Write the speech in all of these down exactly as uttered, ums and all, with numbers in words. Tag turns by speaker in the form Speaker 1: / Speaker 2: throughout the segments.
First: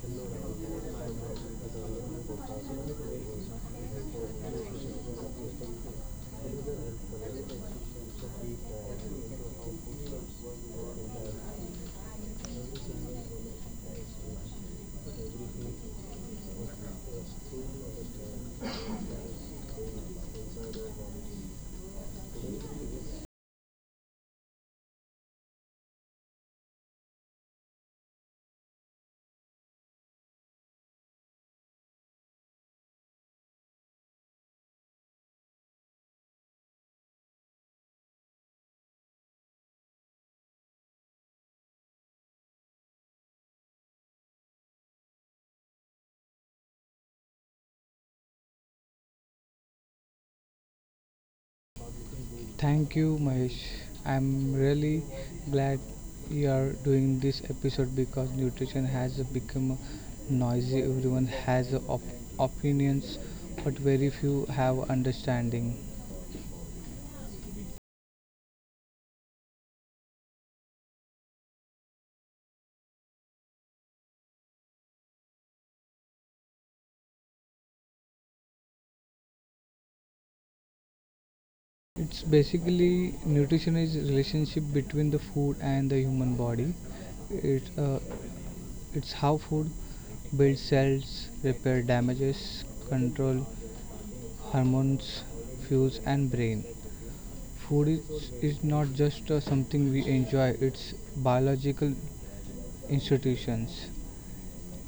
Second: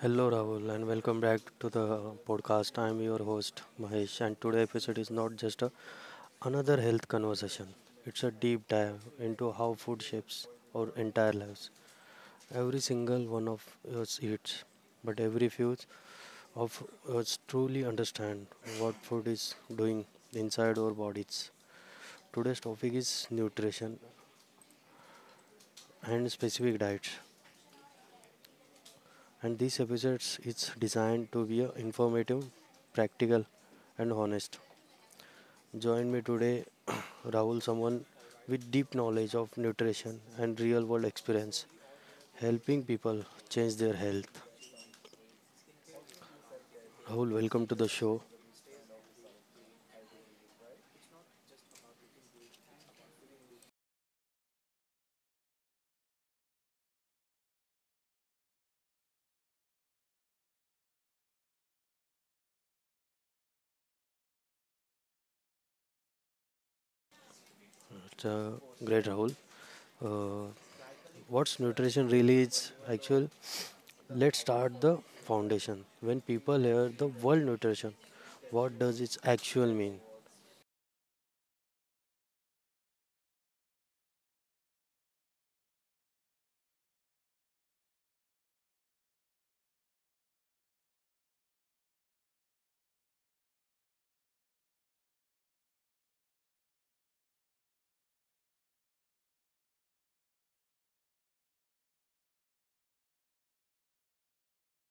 Speaker 1: Hello Rahul and welcome back to the podcast. I'm your host Mahesh and today episode is not just a, another health conversation. It's a deep dive into how food shapes our entire lives. Every single one of us eats, but every few of us truly understand what food is doing inside our bodies. Today's topic is nutrition and specific diets. And this episode is designed to be uh, informative, practical and honest. Join me today, Rahul, someone with deep knowledge of nutrition and real world experience, helping people change their health. Rahul, welcome to the show.
Speaker 2: Thank you, Mahesh. I'm really glad you are doing this episode because nutrition has become noisy. Everyone has op- opinions, but very few have understanding.
Speaker 1: It's, uh, great, Rahul. Uh, what's nutrition really is? Actually, let's start the foundation. When people hear the word nutrition, what does its actual mean?
Speaker 2: It's basically Nutrition is relationship between the food and the human body. It's uh, it's how food builds cells, repair damages, control hormones, fuels and brain. Food is, is not just uh, something we enjoy, it's biological institutions.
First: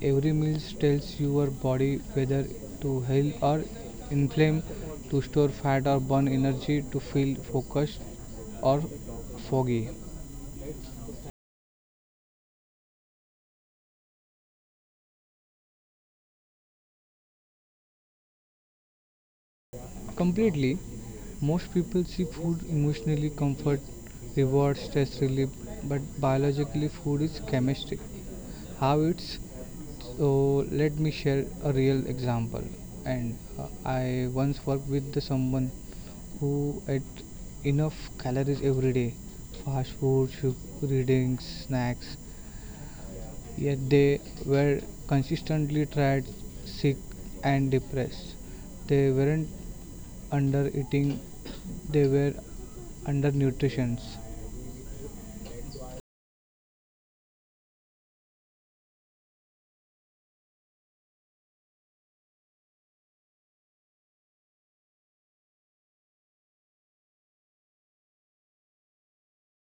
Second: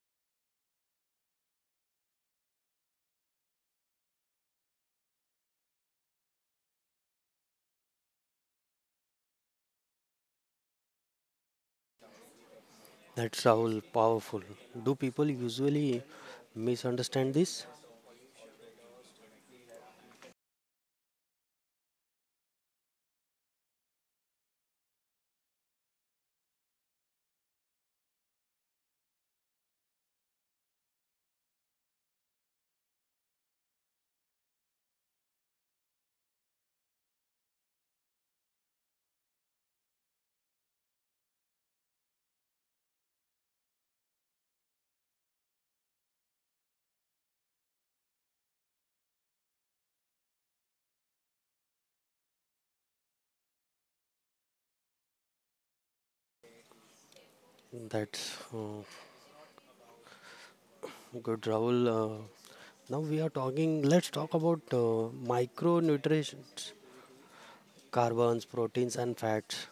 Speaker 2: Every meal tells your body whether to heal or inflame, to store fat or burn energy, to feel focused or foggy.
Speaker 1: That's Rahul, powerful. Do people usually misunderstand this?
Speaker 2: Completely, most people see food emotionally comfort, reward, stress relief, but biologically, food is chemistry. How it's so let me share a real example. And uh, I once worked with the someone who ate enough calories every day, fast food, sugar, readings, snacks, yet they were consistently tired, sick, and depressed. They weren't under eating, they were under nutrition.
Speaker 1: That's uh, Good, Rahul. Uh, now we are talking, let's talk about uh, micronutrients, carbons, proteins, and fats.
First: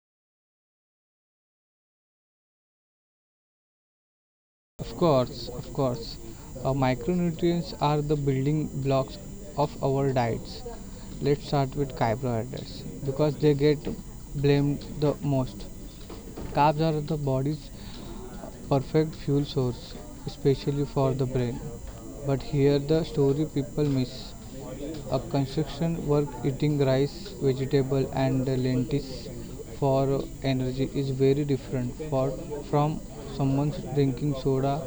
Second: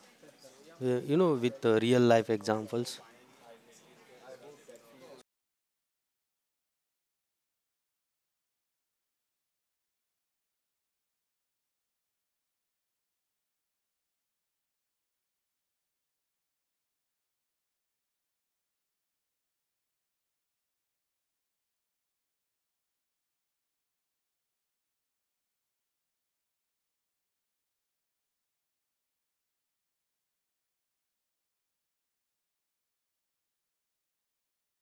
Speaker 1: Uh, you know, with uh, real life examples.
Speaker 2: Of course, of course, uh, micronutrients are the building blocks of our diets. Let's start with carbohydrates because they get blamed the most. Carbs are the body's perfect fuel source, especially for the brain. But here the story people miss. A construction work eating rice, vegetable and lentils for energy is very different for, from someone drinking soda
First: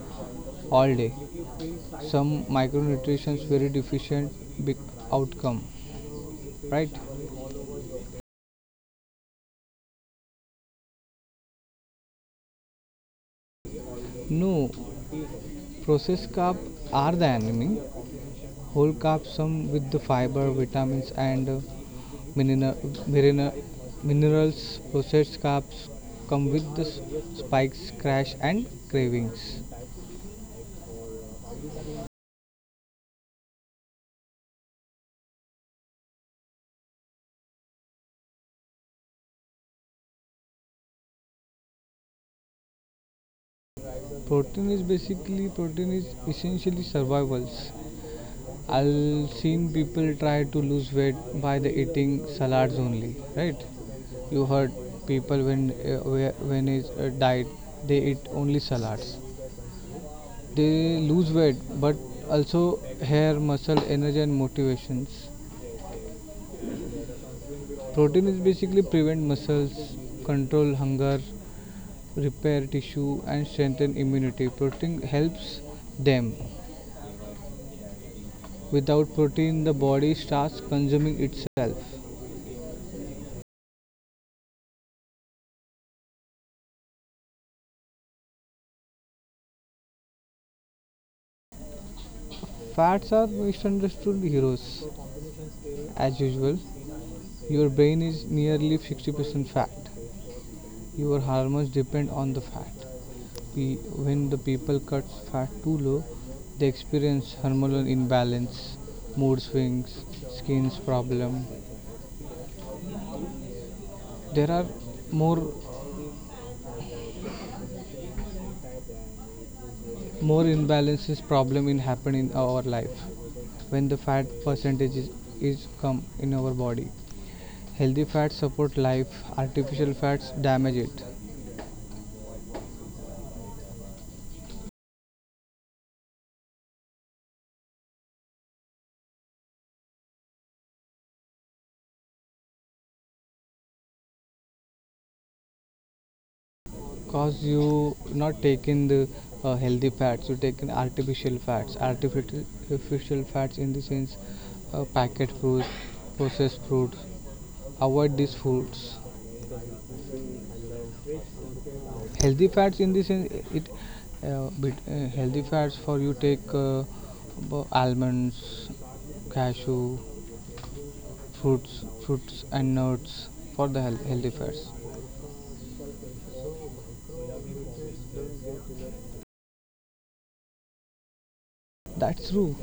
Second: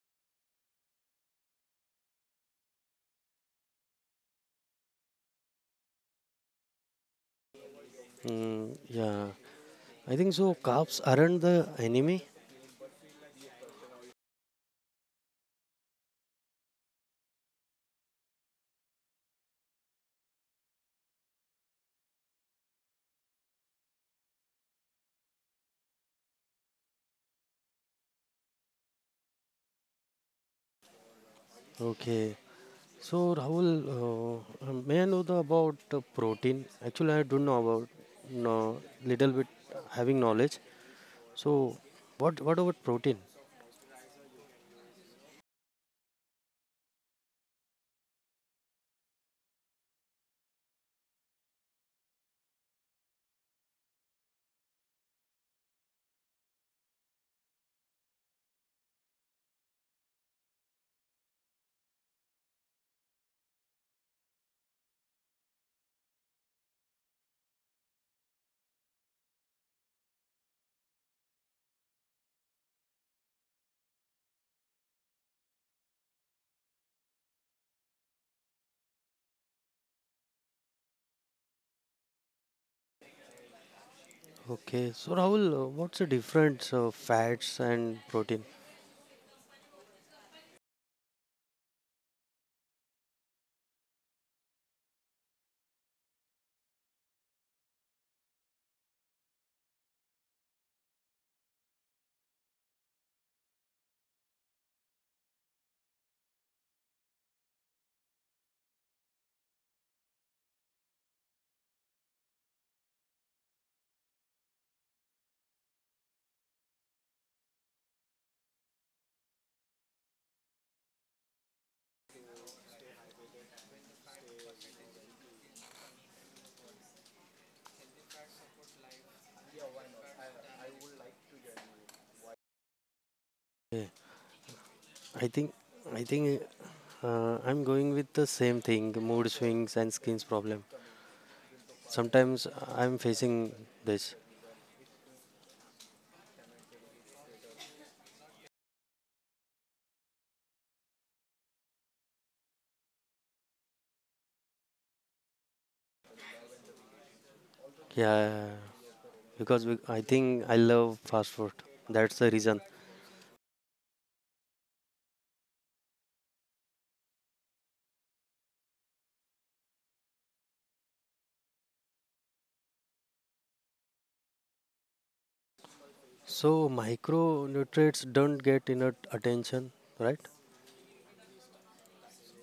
Speaker 2: all day. Some micronutrients very deficient big outcome, right?
Speaker 1: Mm, yeah, I think so. Carbs aren't the enemy.
Speaker 2: No, processed carbs are the enemy. Whole carbs some with the fiber vitamins and uh, mineral, mineral, minerals processed carbs come with the s- spikes crash and cravings.
Speaker 1: Okay. So, Rahul, uh, uh, may I know the, about uh, protein? Actually, I don't know about no little bit having knowledge. So, what what about protein?
Speaker 2: Protein is basically protein is essentially survivals. I'll seen people try to lose weight by the eating salads only, right? You heard people when uh, whe- when is a diet they eat only salads. They lose weight, but also hair, muscle, energy, and motivations. Protein is basically prevent muscles, control hunger, repair tissue, and strengthen immunity. Protein helps them. Without protein, the body starts consuming itself.
Speaker 1: Okay. So, Rahul, uh, what's the difference of fats and protein?
Speaker 2: Fats are misunderstood heroes. As usual, your brain is nearly sixty percent fat. Your hormones depend on the fat. Pe- when the people cut fat too low they experience hormonal imbalance, mood swings, skin's problem. There are more more imbalances problem in happen in our life when the fat percentage is, is come in our body. Healthy fats support life, artificial fats damage it.
Speaker 1: Okay. I think I think uh, I'm going with the same thing, mood swings and skin's problem. Sometimes I'm facing this.
Speaker 2: Because you not taking the uh, healthy fats, you taking artificial fats. Artificial artificial fats in the sense uh, packet foods, processed foods. Avoid these
Speaker 1: Yeah,
Speaker 2: foods.
Speaker 1: because we- I think I love fast food. That's the
Speaker 2: Healthy
Speaker 1: reason.
Speaker 2: fats in the sense it uh, bit, uh, healthy fats for you take uh, almonds, cashew, fruits fruits and nuts for the health, healthy fats.
Speaker 1: So micronutrients don't get enough attention, right?
Speaker 2: That's true.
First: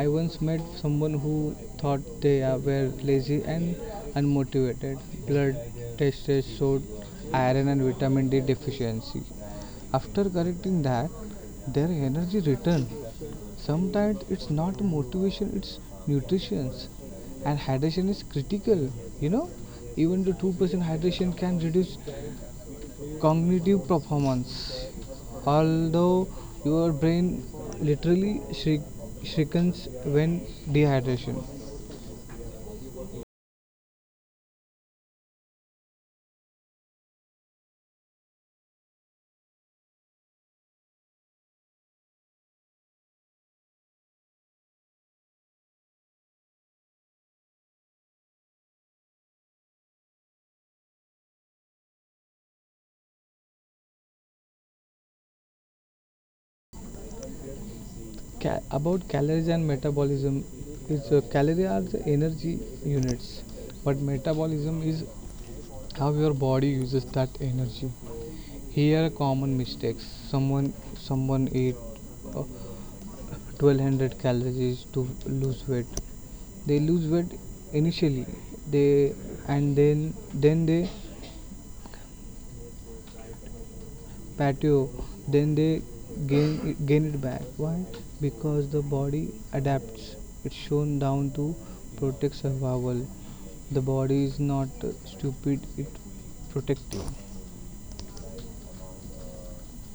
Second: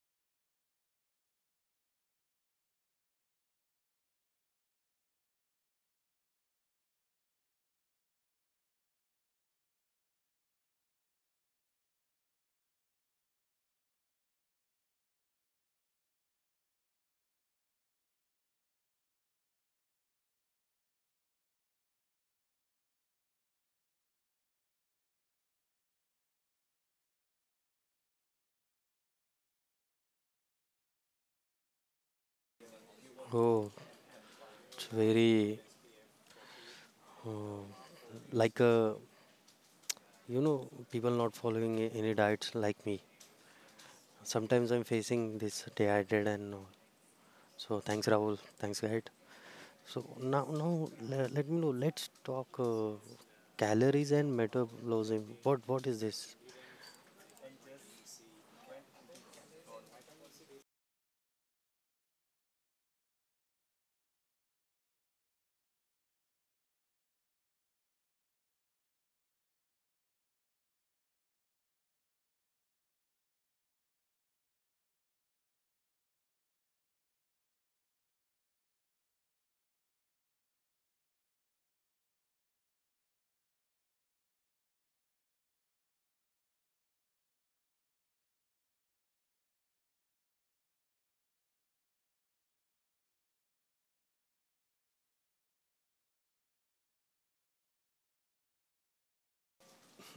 Speaker 2: I once met someone who thought they are- were lazy and unmotivated. Blood tests showed iron and vitamin D deficiency. After correcting that, their energy returned. Sometimes it's not motivation, it's nutrition. And hydration is critical, you know. Even the two percent hydration can reduce cognitive performance. Although your brain literally shri- shrinks when dehydration.
Speaker 1: Oh, it's very oh, like uh, you know people not following a- any diets like me. Sometimes I'm facing this dehydrated and all. So thanks Rahul, thanks guide. So now, now le- let me know. Let's talk uh, calories and metabolism. What what is this?
Speaker 2: Ca- about calories and metabolism, it's uh, calories are the energy units, but metabolism is how your body uses that energy. Here are common mistakes. Someone someone ate uh, twelve hundred calories to lose weight. They lose weight initially, they and then then they patio then they gain gain it back. Why? Because the body adapts. It's shown down to protect survival. The body is not stupid, it protective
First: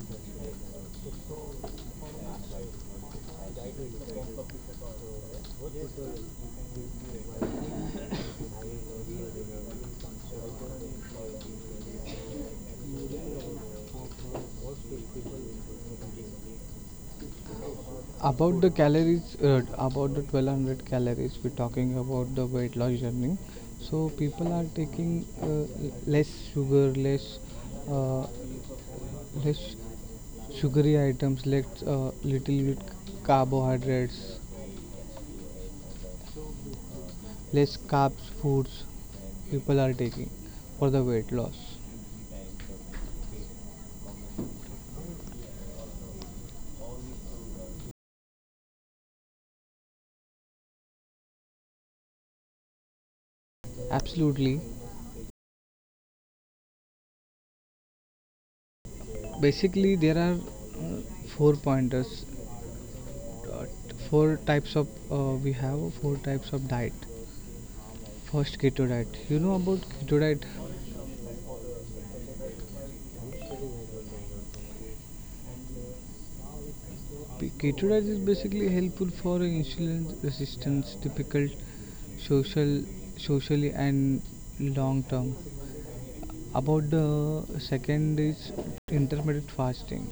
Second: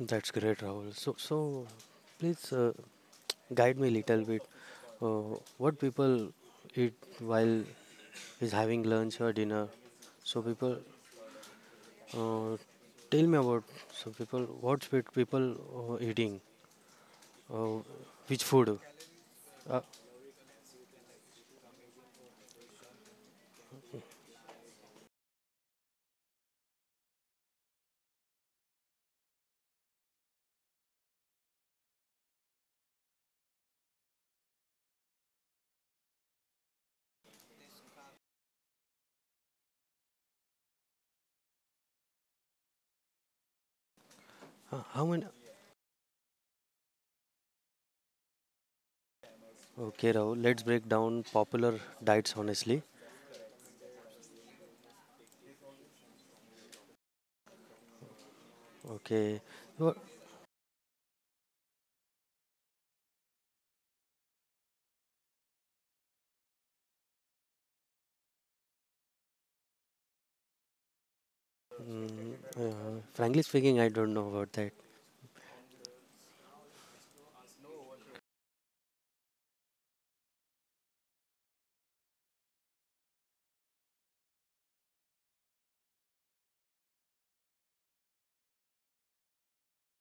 Speaker 1: That's great, Rahul. So so, please uh, guide me a little bit. Uh, what people eat while is having lunch or dinner? So people, uh, tell me about. So people, what's with people uh, eating? Uh, which
Speaker 2: about the
Speaker 1: food?
Speaker 2: calories. Uh,
Speaker 1: Uh,
Speaker 2: about the twelve hundred calories we're talking about the weight loss journey, so people are taking uh, less sugar less uh, less sugary items, less uh, little bit carbohydrates, less carbs foods. People are taking for the weight loss.
Speaker 1: uh, how many? Okay, Rahul. Let's break down popular diets honestly.
Speaker 2: Absolutely.
Speaker 1: Okay, you
Speaker 2: Basically
Speaker 1: are,
Speaker 2: there are uh, four pointers uh, four types of uh, we have four types of diet. First, keto diet. You know about keto diet?
Speaker 1: Mm, uh, frankly speaking, I don't know about that.
Speaker 2: Keto diet is basically helpful for insulin resistance, difficult social, socially and long term. About the second is intermittent fasting.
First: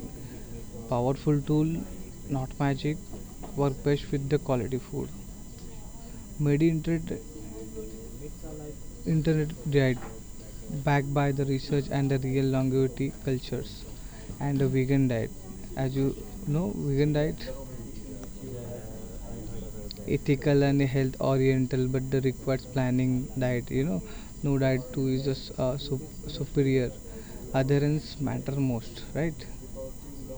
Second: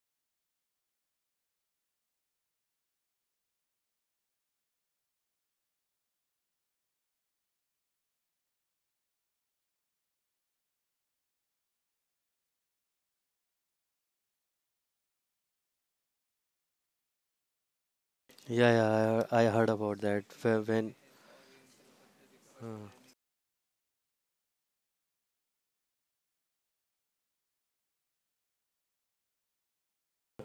Speaker 2: Powerful tool, not magic. Work best with the quality food. Medi internet, Internet diet, backed by the research and the real longevity cultures, and the vegan diet. As you know, vegan diet
Speaker 1: Yeah, yeah, I, I heard about that.
Speaker 2: ethical
Speaker 1: Wh-
Speaker 2: and
Speaker 1: When
Speaker 2: health oriental but the requires planning diet, you know. No diet too is just uh, sup- superior, adherence matter most, right?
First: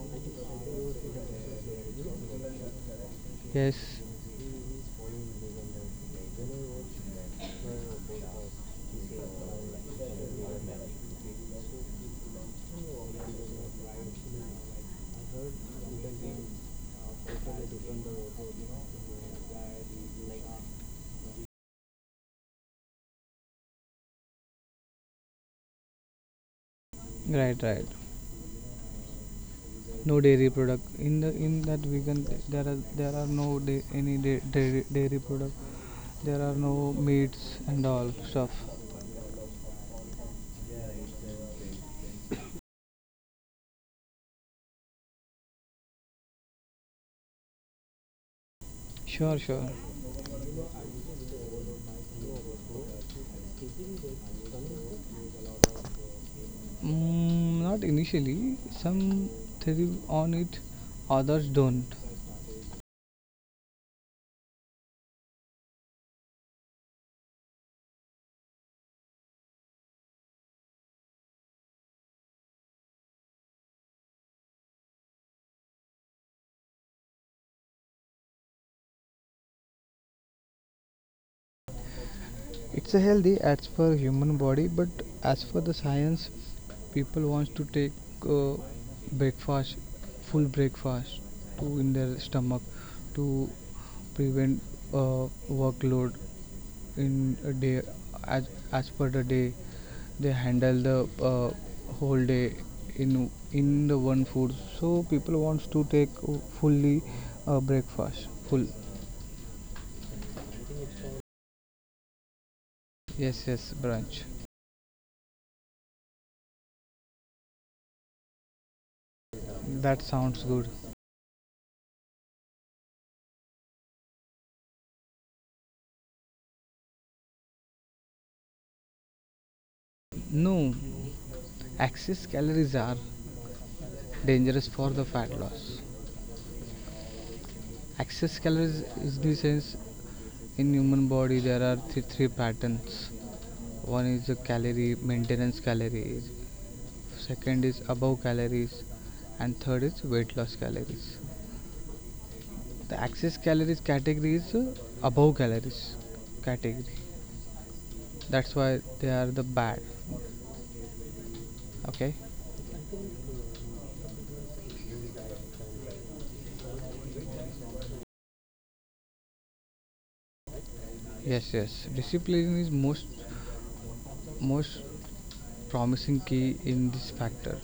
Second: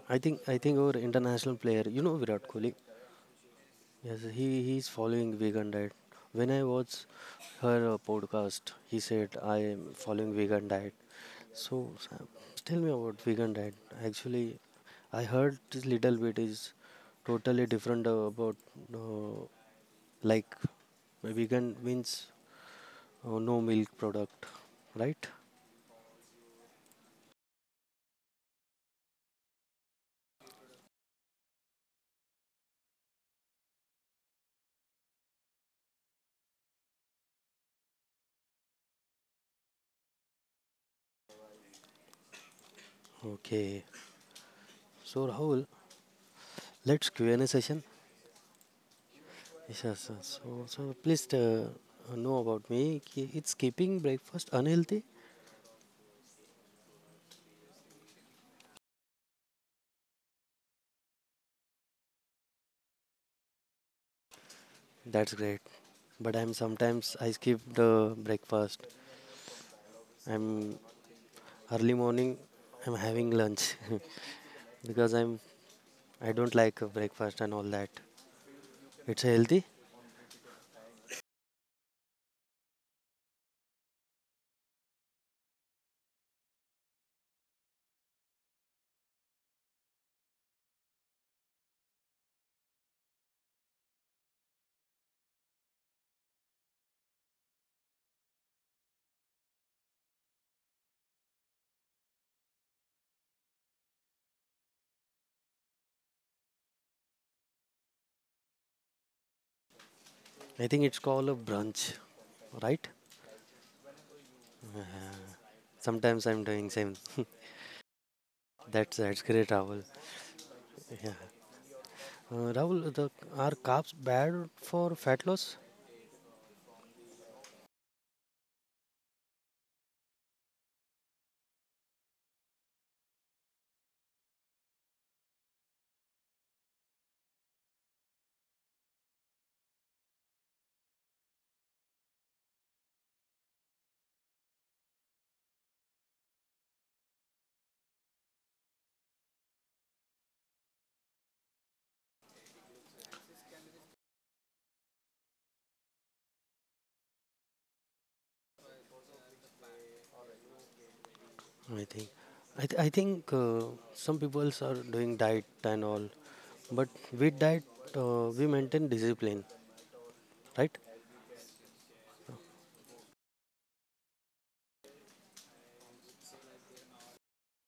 Speaker 1: I think I think our international player, you know Virat Kohli.
Speaker 2: yes
Speaker 1: Yes, he he's following vegan diet. When I watched her uh, podcast, he said I am following vegan diet. So Sam, tell me about vegan diet. Actually, I heard this little bit is totally different uh, about uh, like vegan means uh, no milk product, right?
Speaker 2: right, right, no dairy product in the in that vegan there are there are no da- any da- dairy, dairy product. There are no meats and all stuff.
Speaker 1: Okay. So Rahul, let's Q and A session.
Speaker 2: Sure, sure.
Speaker 1: Yes, yes, yes. So, so please uh, know about me. Ki- It's keeping breakfast unhealthy.
Speaker 2: Mm, not initially. Some theory on it, others don't.
Speaker 1: That's great. But I'm sometimes I skip the breakfast. I'm early morning. I'm having lunch because I'm I don't like uh, breakfast and all that. It's healthy.
Speaker 2: It's a healthy as for human body, but as for the science, people wants to take uh, breakfast, full breakfast, to in their stomach, to prevent uh, workload in a day. As as per the day, they handle the uh, whole day in in the one food. So people wants to take uh, fully uh, breakfast, full.
Speaker 1: I think it's called a brunch, right?
Speaker 2: Yes, yes, brunch.
Speaker 1: Sometimes I'm doing same. that's that's great, Rahul.
Speaker 2: That sounds good.
Speaker 1: Yeah, uh, Rahul, the, are carbs bad for fat loss?
Speaker 2: No, excess calories are dangerous for the fat loss. Excess calories is the sense in human body there are three, three patterns. One is the calorie maintenance calories, second is above calories, and third is weight loss calories. The excess calories category is uh, above calories category, that's why they are the bad.
Speaker 1: I think,
Speaker 2: Okay.
Speaker 1: I, th- I think uh, some people are doing diet and all, but with diet uh, we maintain discipline, right?
Speaker 2: Yes, yes, discipline is most most promising key in this factor.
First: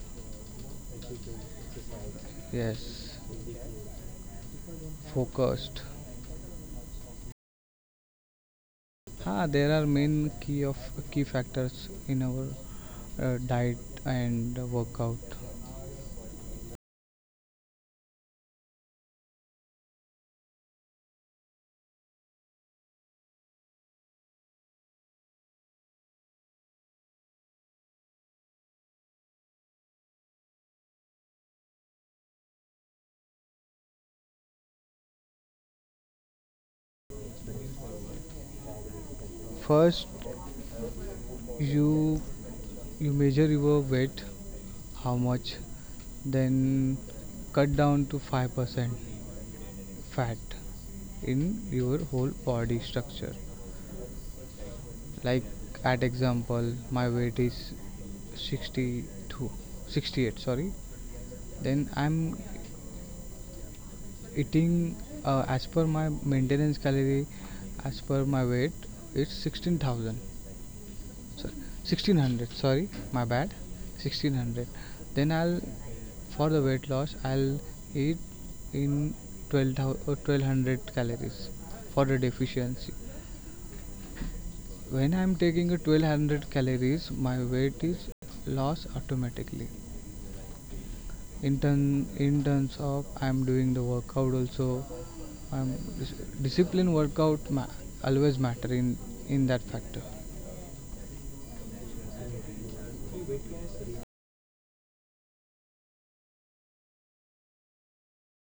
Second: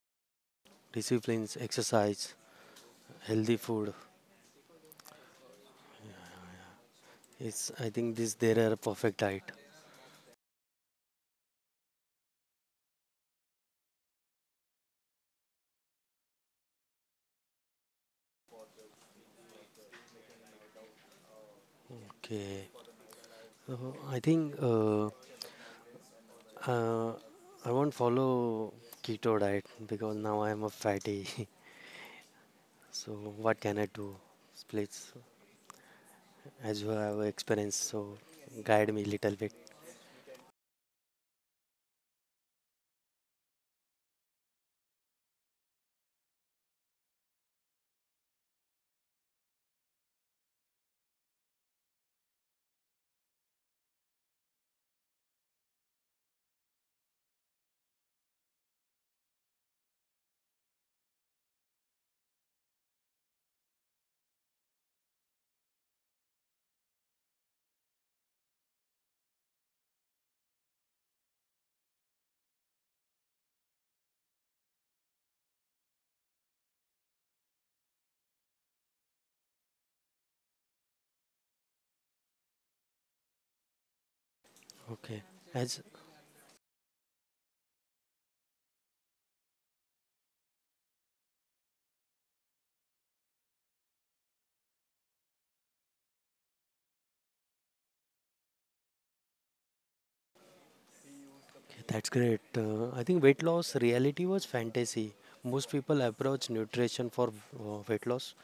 Speaker 1: Disciplines, exercise,
Speaker 2: Yes,
Speaker 1: healthy food.
Speaker 2: focused.
Speaker 1: It's I think this there are perfect diet.
Speaker 2: Ah, there are main key of key factors in our uh, diet and workout.
Speaker 1: Okay, so I think uh, uh, I won't follow keto diet because now I am a fatty. so what can I do? Please, as you have experience, so guide me little bit.
Speaker 2: First, you you measure your weight. How much? Then cut down to five percent fat in your whole body structure. Like at example my weight is sixty two, sixty eight. Sorry. Then I'm eating uh, as per my maintenance calorie, as per my weight, it's sixteen thousand. So sixteen hundred, sorry, my bad. sixteen hundred. Then I'll, for the weight loss, I'll eat in twelve thousand, twelve hundred calories for the deficiency. When
Speaker 1: Okay,
Speaker 2: I'm taking a
Speaker 1: as
Speaker 2: twelve hundred calories, my weight is lost automatically. in turn in terms of I'm doing the workout also, I'm dis- discipline workout ma- always matter in in that factor.
Speaker 1: Okay, that's great. Uh, I think weight loss reality was fantasy. Most people approach nutrition for uh, weight loss.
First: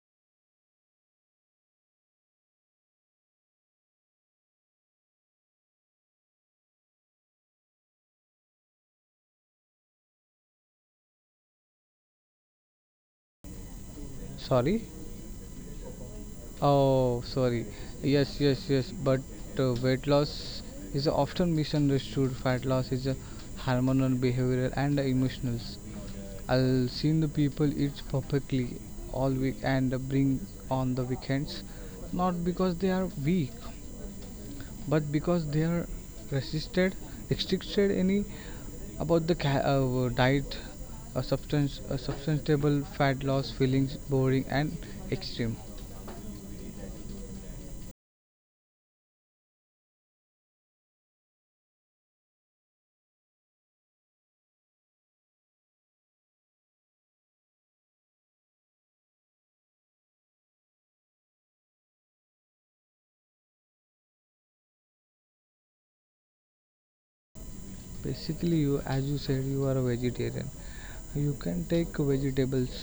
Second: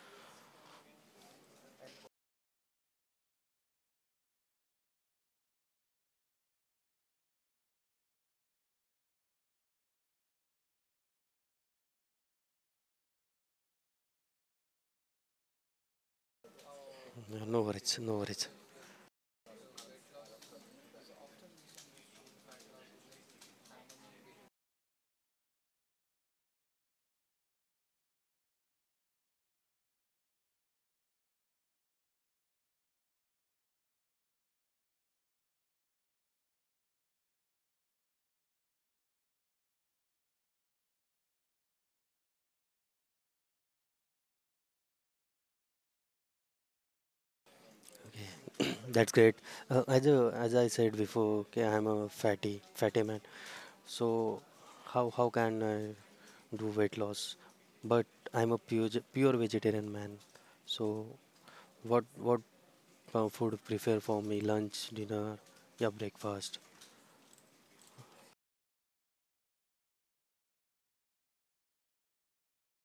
Speaker 2: Sorry, oh
Speaker 1: No no
Speaker 2: sorry.
Speaker 1: worries, no
Speaker 2: Yes,
Speaker 1: worries.
Speaker 2: yes, yes, but uh, weight loss is often misunderstood. Fat loss is a hormonal, behavioral and emotional. I have seen the people eat perfectly all week and bring on the weekends, not because they are weak but because they are resisted restricted any about the ca- uh, diet. A substance a substantiable fat loss feelings boring and extreme.
Speaker 1: Okay, that's great. Uh, as a, as I said before, okay, I'm a fatty, fatty man. So how how can I do weight loss? But I'm a pure ge- pure vegetarian man. So what what uh, food prefer for me? Lunch, dinner, yeah, breakfast.
Speaker 2: Basically you, as you said you are a vegetarian, you can take vegetables,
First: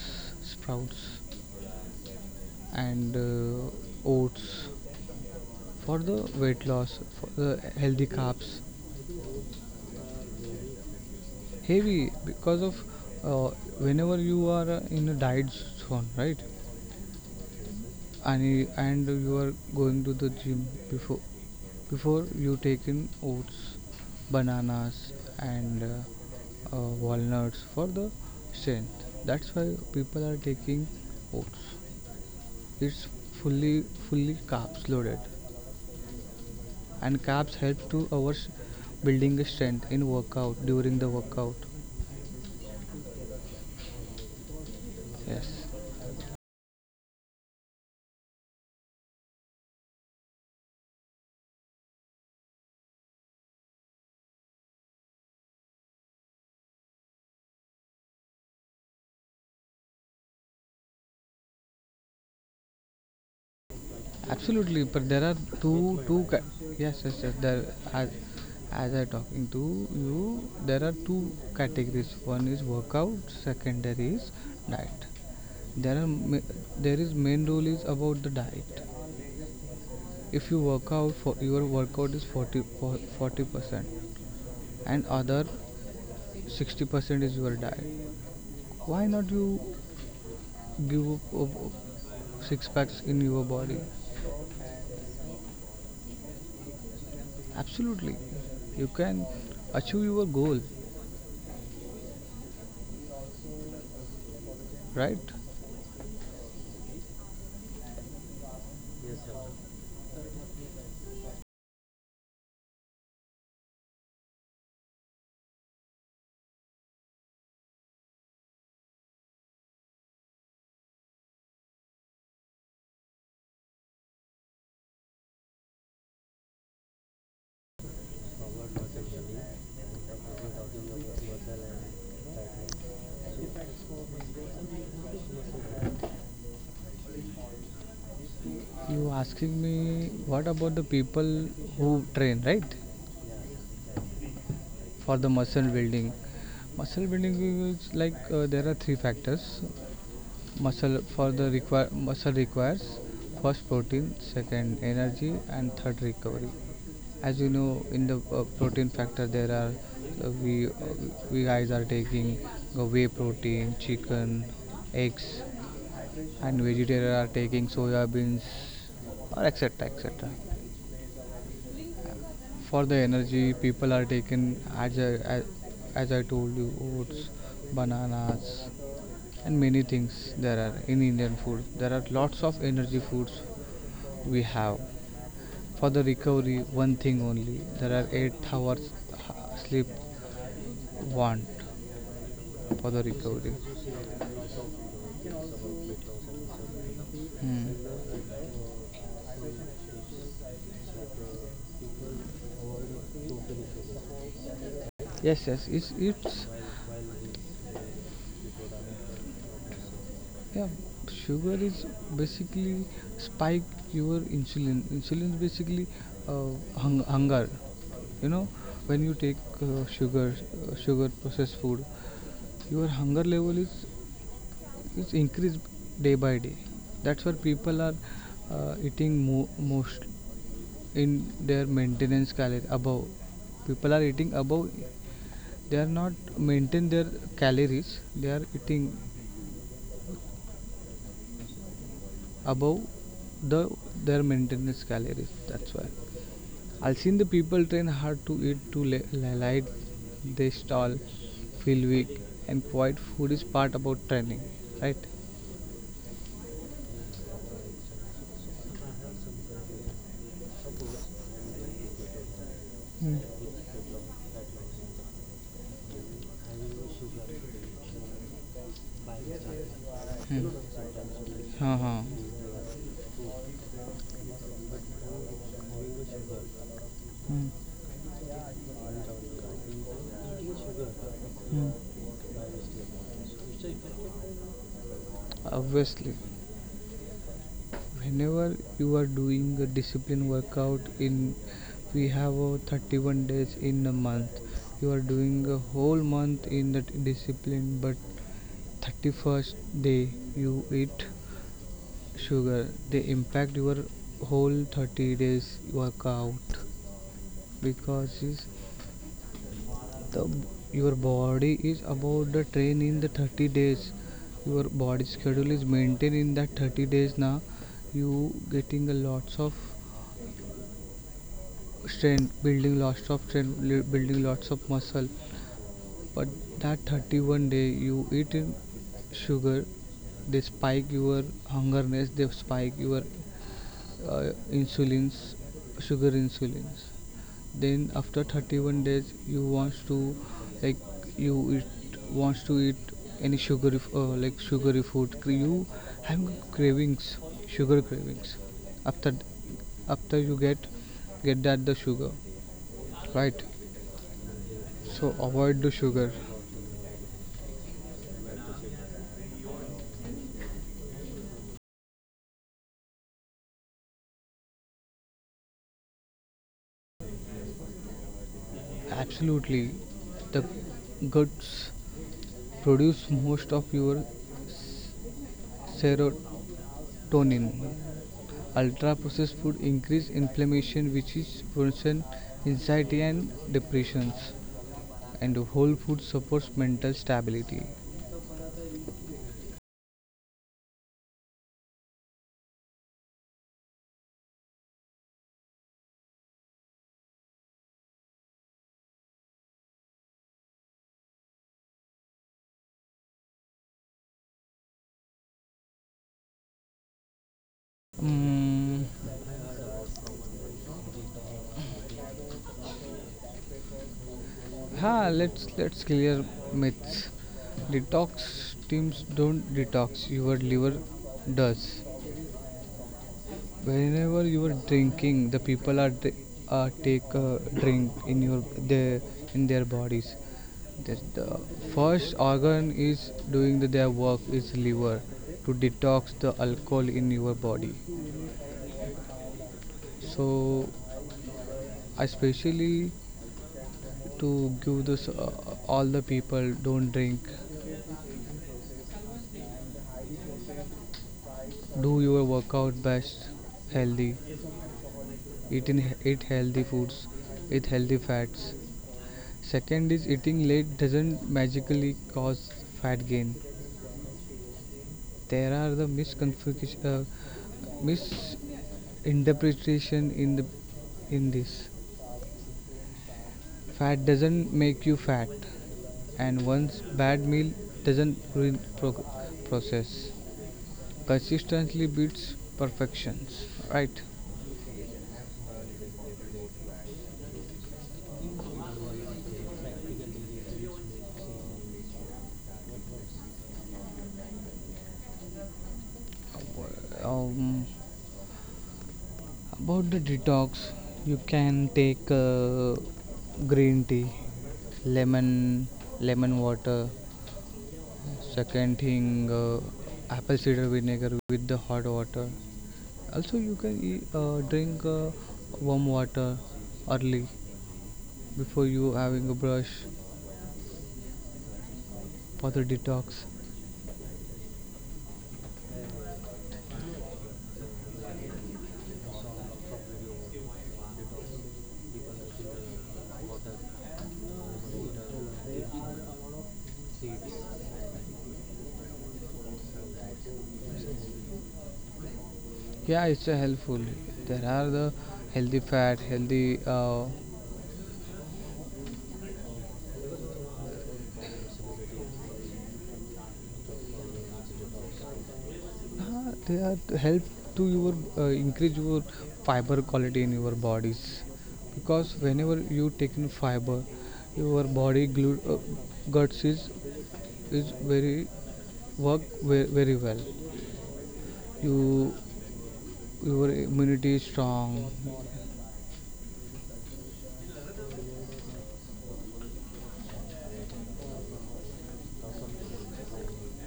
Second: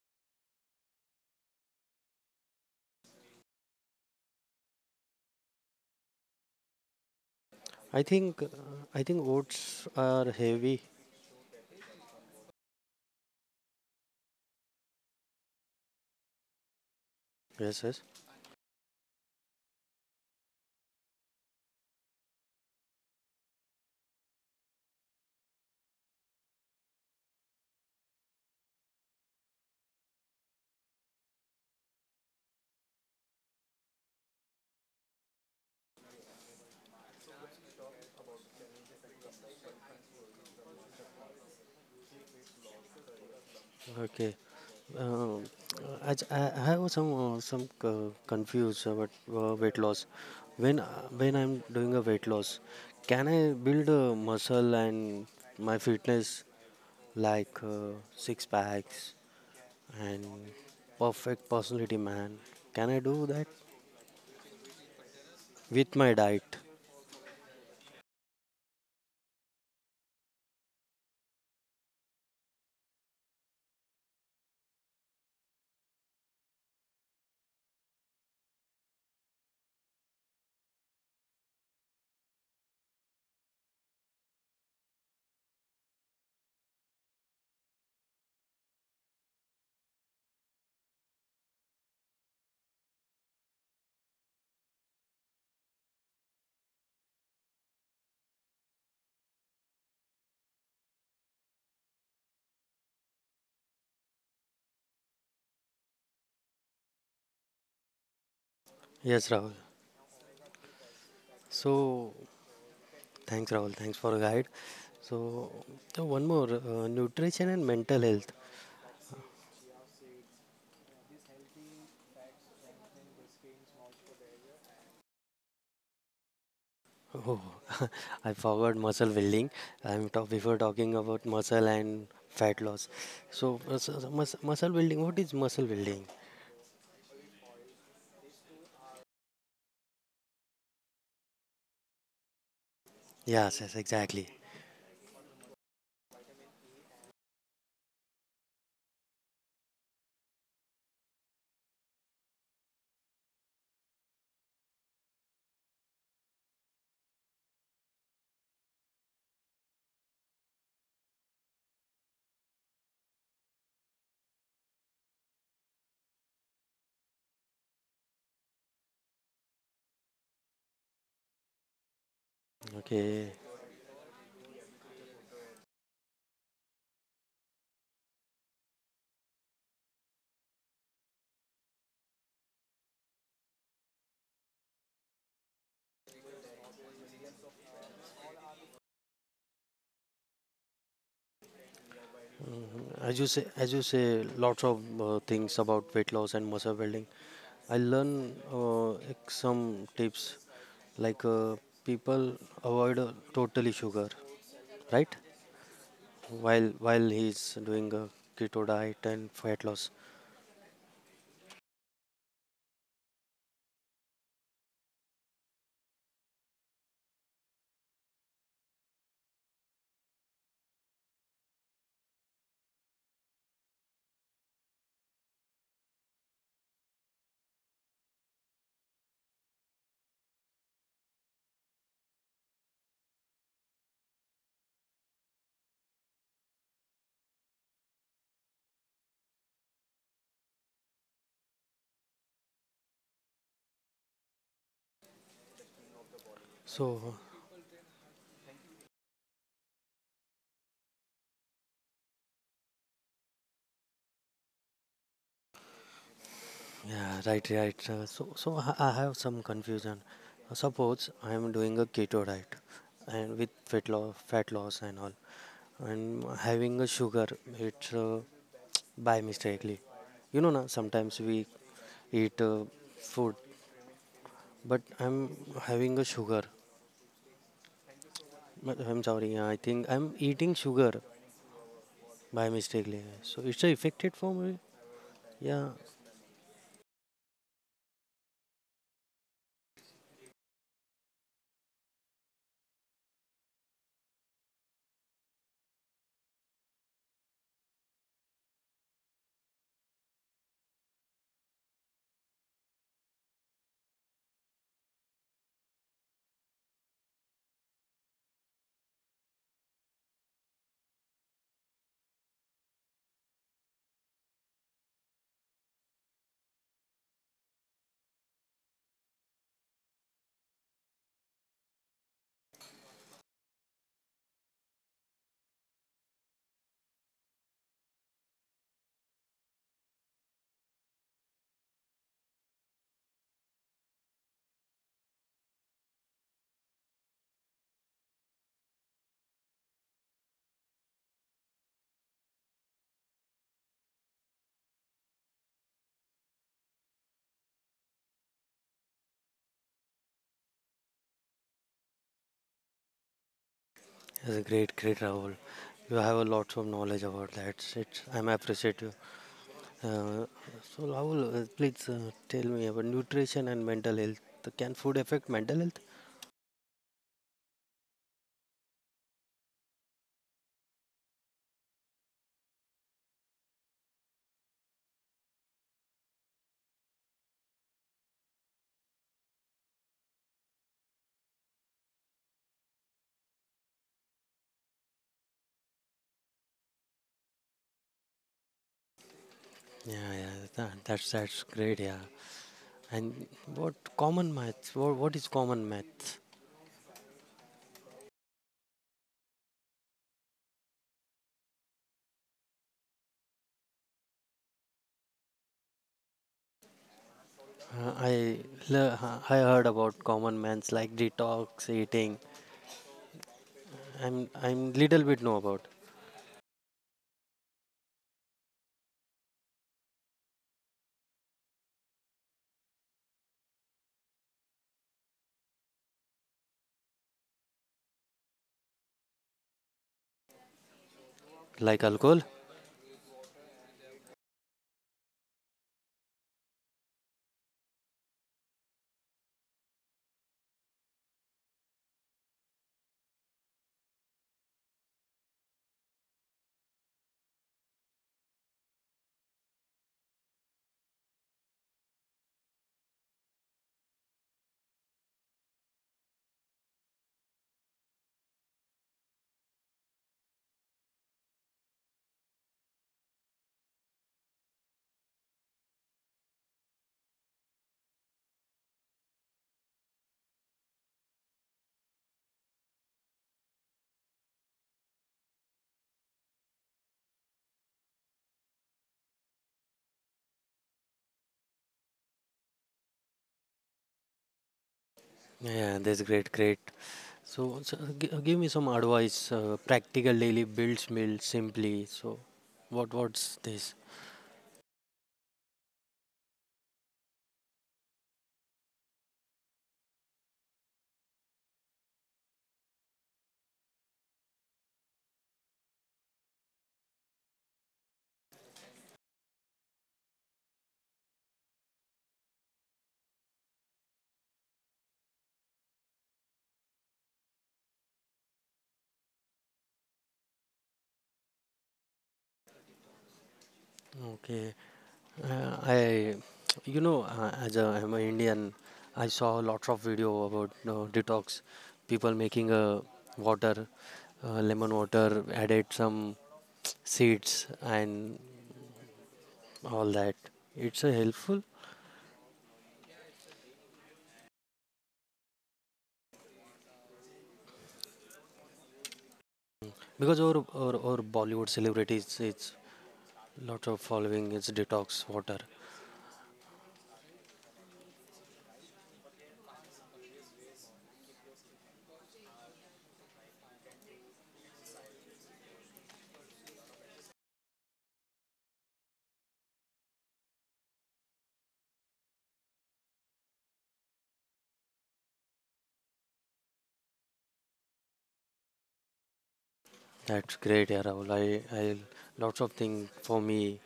Speaker 2: sprouts and uh, oats for the weight loss for the
Speaker 1: I
Speaker 2: healthy
Speaker 1: think uh,
Speaker 2: carbs.
Speaker 1: I think oats are heavy.
Speaker 2: Heavy because of uh, whenever you are uh, in a diet zone, right?
Speaker 1: Yes, yes.
Speaker 2: and and you are going to the gym, before before you take in oats, bananas and uh, uh, walnuts for the strength. That's why people are taking oats. It's fully fully carbs loaded, and carbs help to our building strength in workout during the workout.
Speaker 1: Okay. Um,
Speaker 2: Yes.
Speaker 1: I, j- I I have some uh, some uh, confused about uh, weight loss. When uh, when I'm doing a weight loss, can I build a muscle and my fitness like uh, six packs and perfect personality man? Can I do that
Speaker 2: Absolutely, but there are
Speaker 1: with
Speaker 2: two
Speaker 1: my
Speaker 2: two ki-
Speaker 1: diet?
Speaker 2: yes, yes, yes, there, as as I talking to you there are two categories. One is workout, secondary is diet. There are ma- there is main rule is about the diet. If you work out for your workout is forty forty percent, and other sixty percent is your diet. Why not you give up, up, up six packs in your body? Absolutely. You can achieve your goal, right?
Speaker 1: Yes, Rahul. So thanks, Rahul. Thanks for a guide. So so one more uh, nutrition and mental health. Oh, I forgot muscle building. I'm talk before talking about muscle and fat loss. So, uh, so- so mus- muscle building. What is muscle building?
Speaker 2: You asking me what about the people who train, right?
Speaker 1: Yes, yes, exactly.
Speaker 2: For the muscle building. Muscle building is like uh, there are three factors. Muscle for the require muscle requires first protein, second energy, and third recovery. As you know, in the uh, protein factor there are uh, we uh, we guys are taking uh, whey protein, chicken, eggs, and vegetarian are taking soya beans or etc etc. For the
Speaker 1: Okay.
Speaker 2: energy people are taking, as I, as, as I told you, oats, bananas and many things. There are in Indian food there are lots of energy foods we have. For the recovery, one thing only, there are eight hours sleep want for the
Speaker 1: As you
Speaker 2: recovery.
Speaker 1: say, as you say, lots of uh, things about weight loss and muscle building. I
Speaker 2: Hmm.
Speaker 1: learn uh, like some tips like uh, people avoid uh, totally sugar, right?
Speaker 2: Yes, yes, it's it's
Speaker 1: While while he's doing a keto diet and fat loss.
Speaker 2: yeah. Sugar is basically spike your insulin. Insulin is basically uh, hung, hunger. You know, when you take uh, sugar, uh, sugar processed food, your hunger level is is increased day by day. That's why people are uh, eating mo- most in their maintenance calorie above. People are eating above, they are not maintain their calories, they are eating above the their maintenance calories, that's why. I've seen
Speaker 1: So
Speaker 2: the people train hard to eat too light, they stall, feel weak, and quiet food is part about training, right?
Speaker 1: yeah, right, right. Uh, so, so I I have some confusion. Uh, Suppose I am doing a keto diet
Speaker 2: Hmm.
Speaker 1: and with fat loss, fat
Speaker 2: hmm
Speaker 1: loss and all, and having a sugar, it's uh, by mistakely. You know, na, sometimes we
Speaker 2: হ্যাঁ হ্যাঁ হুম
Speaker 1: eat uh, food, but I'm having a sugar.
Speaker 2: Hmm.
Speaker 1: But I'm sorry, yeah, I think I'm eating sugar by mistakely. So it's uh, affected for me. Yeah,
Speaker 2: Obviously, whenever you are doing a discipline workout in we have a thirty one days in a month, you are doing a whole month in that discipline, but thirty first day you eat sugar, they impact your whole thirty days workout. Because is the your body is about the train in the thirty days, your body schedule is maintained in that thirty days. Now you getting a lots of strength building lots of strength building lots of muscle, but that thirty one day you eat sugar, they spike your hungerness, they spike your uh, insulins, sugar insulins. Then after thirty-one days, you wants to like you eat wants to eat any sugary f- uh, like sugary food. You have cravings, sugar cravings. After after you get get that the sugar, right?
Speaker 1: that's a great, great
Speaker 2: So
Speaker 1: Rahul.
Speaker 2: avoid the
Speaker 1: You
Speaker 2: sugar.
Speaker 1: have a lot of knowledge about that. It's, I'm appreciative. Uh, so Rahul, uh, please uh, tell me about nutrition and mental health. Can food affect mental health?
Speaker 2: Absolutely, the guts produce most of your s- sero- tonin. Ultra processed food increase inflammation which is production anxiety and depressions and whole food supports mental stability.
Speaker 1: Yeah, yeah, that, that's that's great. Yeah, and what common maths? What what is common maths? Uh, I
Speaker 2: Mm,
Speaker 1: le- I heard about common maths like detox, eating. I'm I'm
Speaker 2: ha,
Speaker 1: little bit know
Speaker 2: let's
Speaker 1: about
Speaker 2: let's clear myths. Detox teams don't detox, your liver does. Whenever you are drinking the people are dr- uh, take a drink in your their in their bodies that the
Speaker 1: like
Speaker 2: first
Speaker 1: alcohol.
Speaker 2: organ is doing the, their work is liver to detox the alcohol in your body, so especially to give this uh, all the people don't drink, do your workout best, healthy, eat in, eat healthy foods, eat healthy fats. Second is eating late doesn't magically cause fat gain. There are the misconfiguration, uh, misinterpretation in the in this. Fat doesn't make you fat, and one's bad meal doesn't ruin pro- process. Consistently beats perfections, right?
Speaker 1: Yeah, that's great, great. So, so gi- give me some advice. Uh, practical daily builds meal simply. So, what what's this?
Speaker 2: Um, About the detox, you can take uh, green tea, lemon, lemon water. Second thing, uh, apple cider vinegar with the hot water. Also, you can e- uh, drink uh, warm water early before you having a brush for the detox.
Speaker 1: Okay, Uh, I, you know, uh, as a, I'm an Indian, I saw a lot of video about uh, detox, people making a water, uh, lemon water, added some seeds and all that. It's a helpful
Speaker 2: Yeah, it's a helpful, there are the healthy fat healthy uh, uh,
Speaker 1: because our, our, our Bollywood celebrities, it's lot of following its detox water.
Speaker 2: they are to help to your uh, increase your fiber quality in your bodies because whenever you take in fiber your body glu- uh, guts is is very work very very well, you, your immunity is strong.
Speaker 1: That's great, yeah, Rahul. I, I lots of things for me.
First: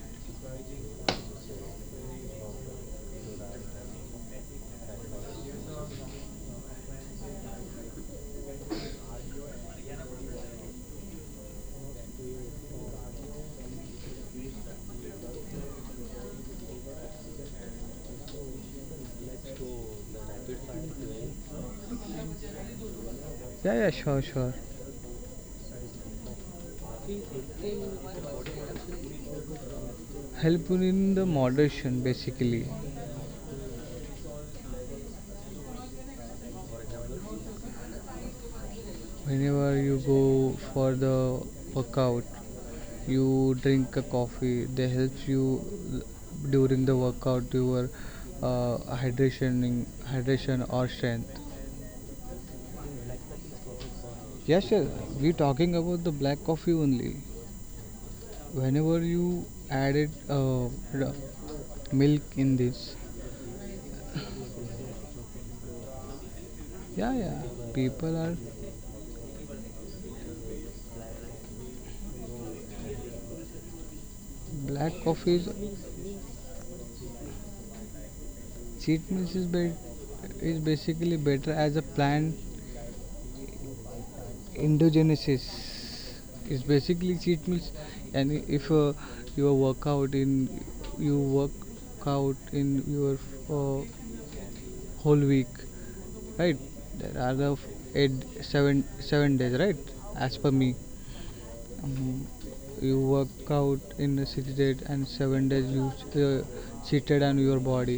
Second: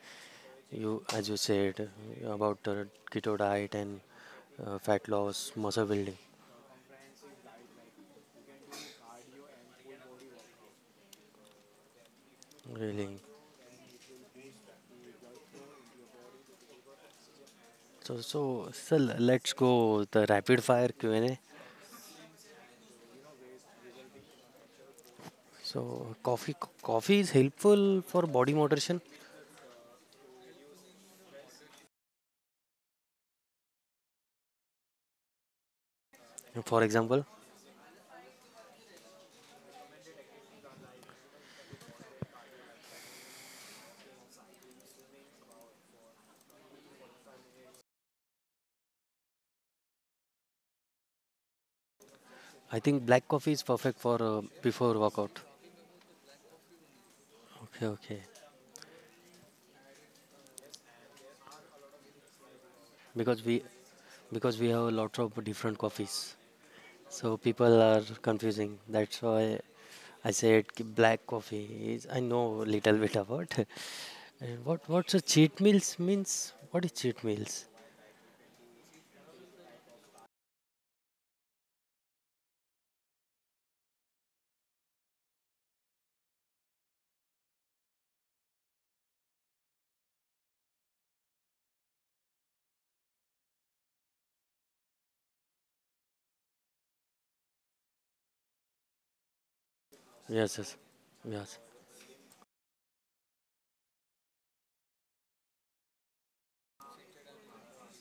Speaker 1: You, as you said, about uh, keto diet and uh, fat loss, muscle building. Really. So, so, so l- let's go the rapid fire Q and A.
Speaker 2: Yeah yeah sure, sure,
Speaker 1: So, coffee coffee is helpful for body moderation.
Speaker 2: help you in the moderation basically.
Speaker 1: For example,
Speaker 2: Whenever you go for the workout you drink a coffee, they helps you during the workout your uh, hydration hydration or strength.
Speaker 1: I think black coffee is perfect for uh,
Speaker 2: Yes sir.
Speaker 1: before
Speaker 2: We
Speaker 1: workout.
Speaker 2: talking about the black coffee only.
Speaker 1: Okay, okay.
Speaker 2: Whenever you added uh, r- milk in this,
Speaker 1: Because we because we have lots of different coffees.
Speaker 2: yeah,
Speaker 1: So
Speaker 2: yeah,
Speaker 1: people are
Speaker 2: people are
Speaker 1: confusing. That's why I said ki black coffee is I know little bit about. And what
Speaker 2: black
Speaker 1: what's a
Speaker 2: coffee is
Speaker 1: cheat meals means? What is cheat meals?
Speaker 2: cheat meals is, be- is basically better as a plant endogenesis is basically cheat meals. And if uh, you work out in you work out in your uh, whole week, right, there are the f- eight seven seven days, right, as per
Speaker 1: Yes, yes.
Speaker 2: me.
Speaker 1: Yes.
Speaker 2: um, you work out in the six days, and seven days you uh, cheated on your body,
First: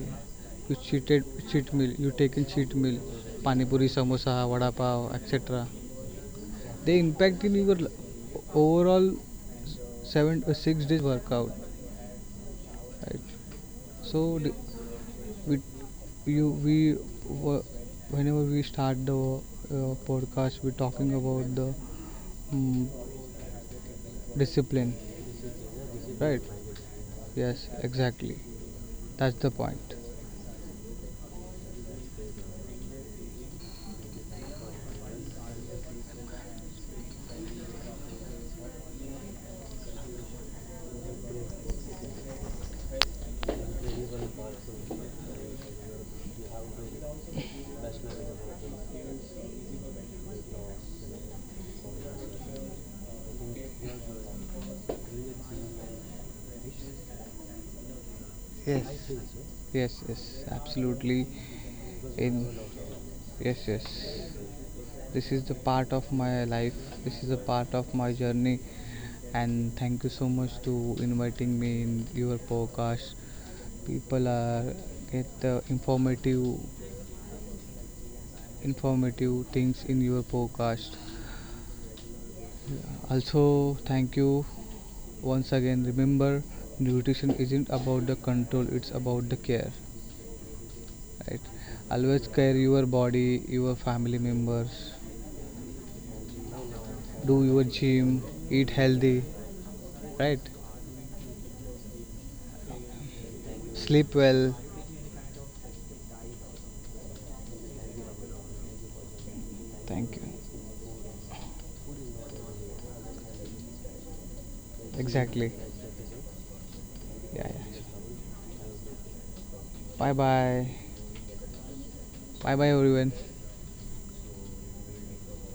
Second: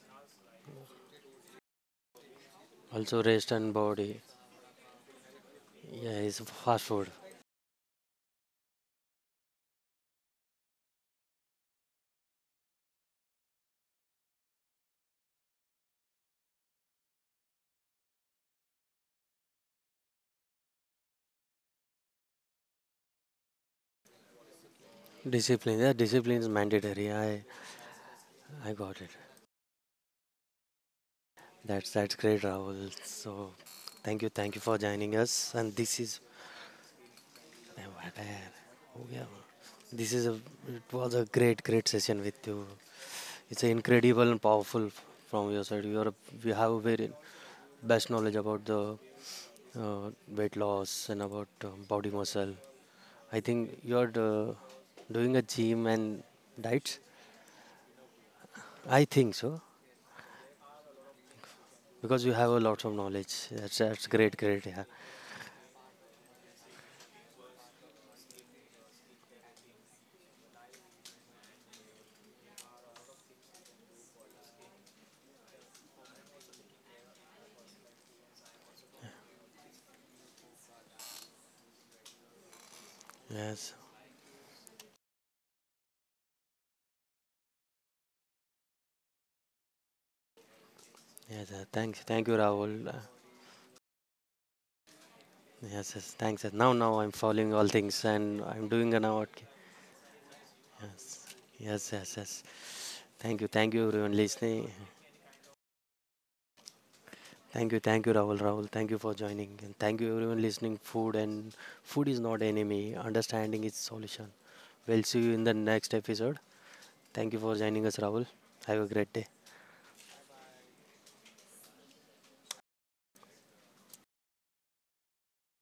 Speaker 2: you cheated, cheat meal you taken cheat meal,
Speaker 1: Also rest
Speaker 2: pani
Speaker 1: and
Speaker 2: puri
Speaker 1: body.
Speaker 2: samosa vada pav etc.
Speaker 1: Yeah, it's fast
Speaker 2: They
Speaker 1: food.
Speaker 2: impact in your overall seven or six days workout, right? So d- we you we whenever we start the uh, podcast we're talking about the mm discipline,
Speaker 1: Discipline. Yeah, discipline
Speaker 2: right?
Speaker 1: is mandatory. I
Speaker 2: Yes, exactly,
Speaker 1: I got it.
Speaker 2: that's the point.
Speaker 1: That's that's great, Rahul. So thank you, thank you for joining us. And this is oh yeah. This is a it was a great, great session with you. It's incredible and powerful from your side. You are you have a very best knowledge about the uh, weight loss and about uh, body muscle. I think you're uh, doing a gym and diets.
Speaker 2: Yes,
Speaker 1: I think so.
Speaker 2: yes, yes, absolutely.
Speaker 1: Because you have
Speaker 2: In
Speaker 1: a lot of knowledge.
Speaker 2: yes,
Speaker 1: That's
Speaker 2: yes,
Speaker 1: that's great, great. Yeah.
Speaker 2: this is the part of my life. This is a part of my journey, and thank you so much to inviting me in your podcast. People are Get the informative informative things in your podcast.
Speaker 1: Yes.
Speaker 2: Also, thank you once again. Remember, nutrition isn't about the control, it's about the care. Right?
Speaker 1: Yes. Uh, thanks. Thank
Speaker 2: Always
Speaker 1: you,
Speaker 2: care
Speaker 1: Rahul.
Speaker 2: your
Speaker 1: Uh,
Speaker 2: body, your family members.
Speaker 1: yes. Yes. Thanks. Yes. Now, now I'm
Speaker 2: Do
Speaker 1: following all
Speaker 2: your
Speaker 1: things
Speaker 2: gym,
Speaker 1: and I'm
Speaker 2: eat
Speaker 1: doing an
Speaker 2: healthy,
Speaker 1: out.
Speaker 2: right?
Speaker 1: Yes. Yes. Yes. Thank you. Thank you, everyone
Speaker 2: Sleep well.
Speaker 1: listening. Thank you. Thank you, Rahul. Rahul. Thank you for joining and thank you,
Speaker 2: Thank you.
Speaker 1: everyone listening. Food and food is not enemy. Understanding is solution. We'll see you in the
Speaker 2: Exactly.
Speaker 1: next episode. Thank you
Speaker 2: Yeah,
Speaker 1: for joining
Speaker 2: yeah.
Speaker 1: us, Rahul. Have a great day.
Speaker 2: Bye bye. Bye bye, everyone.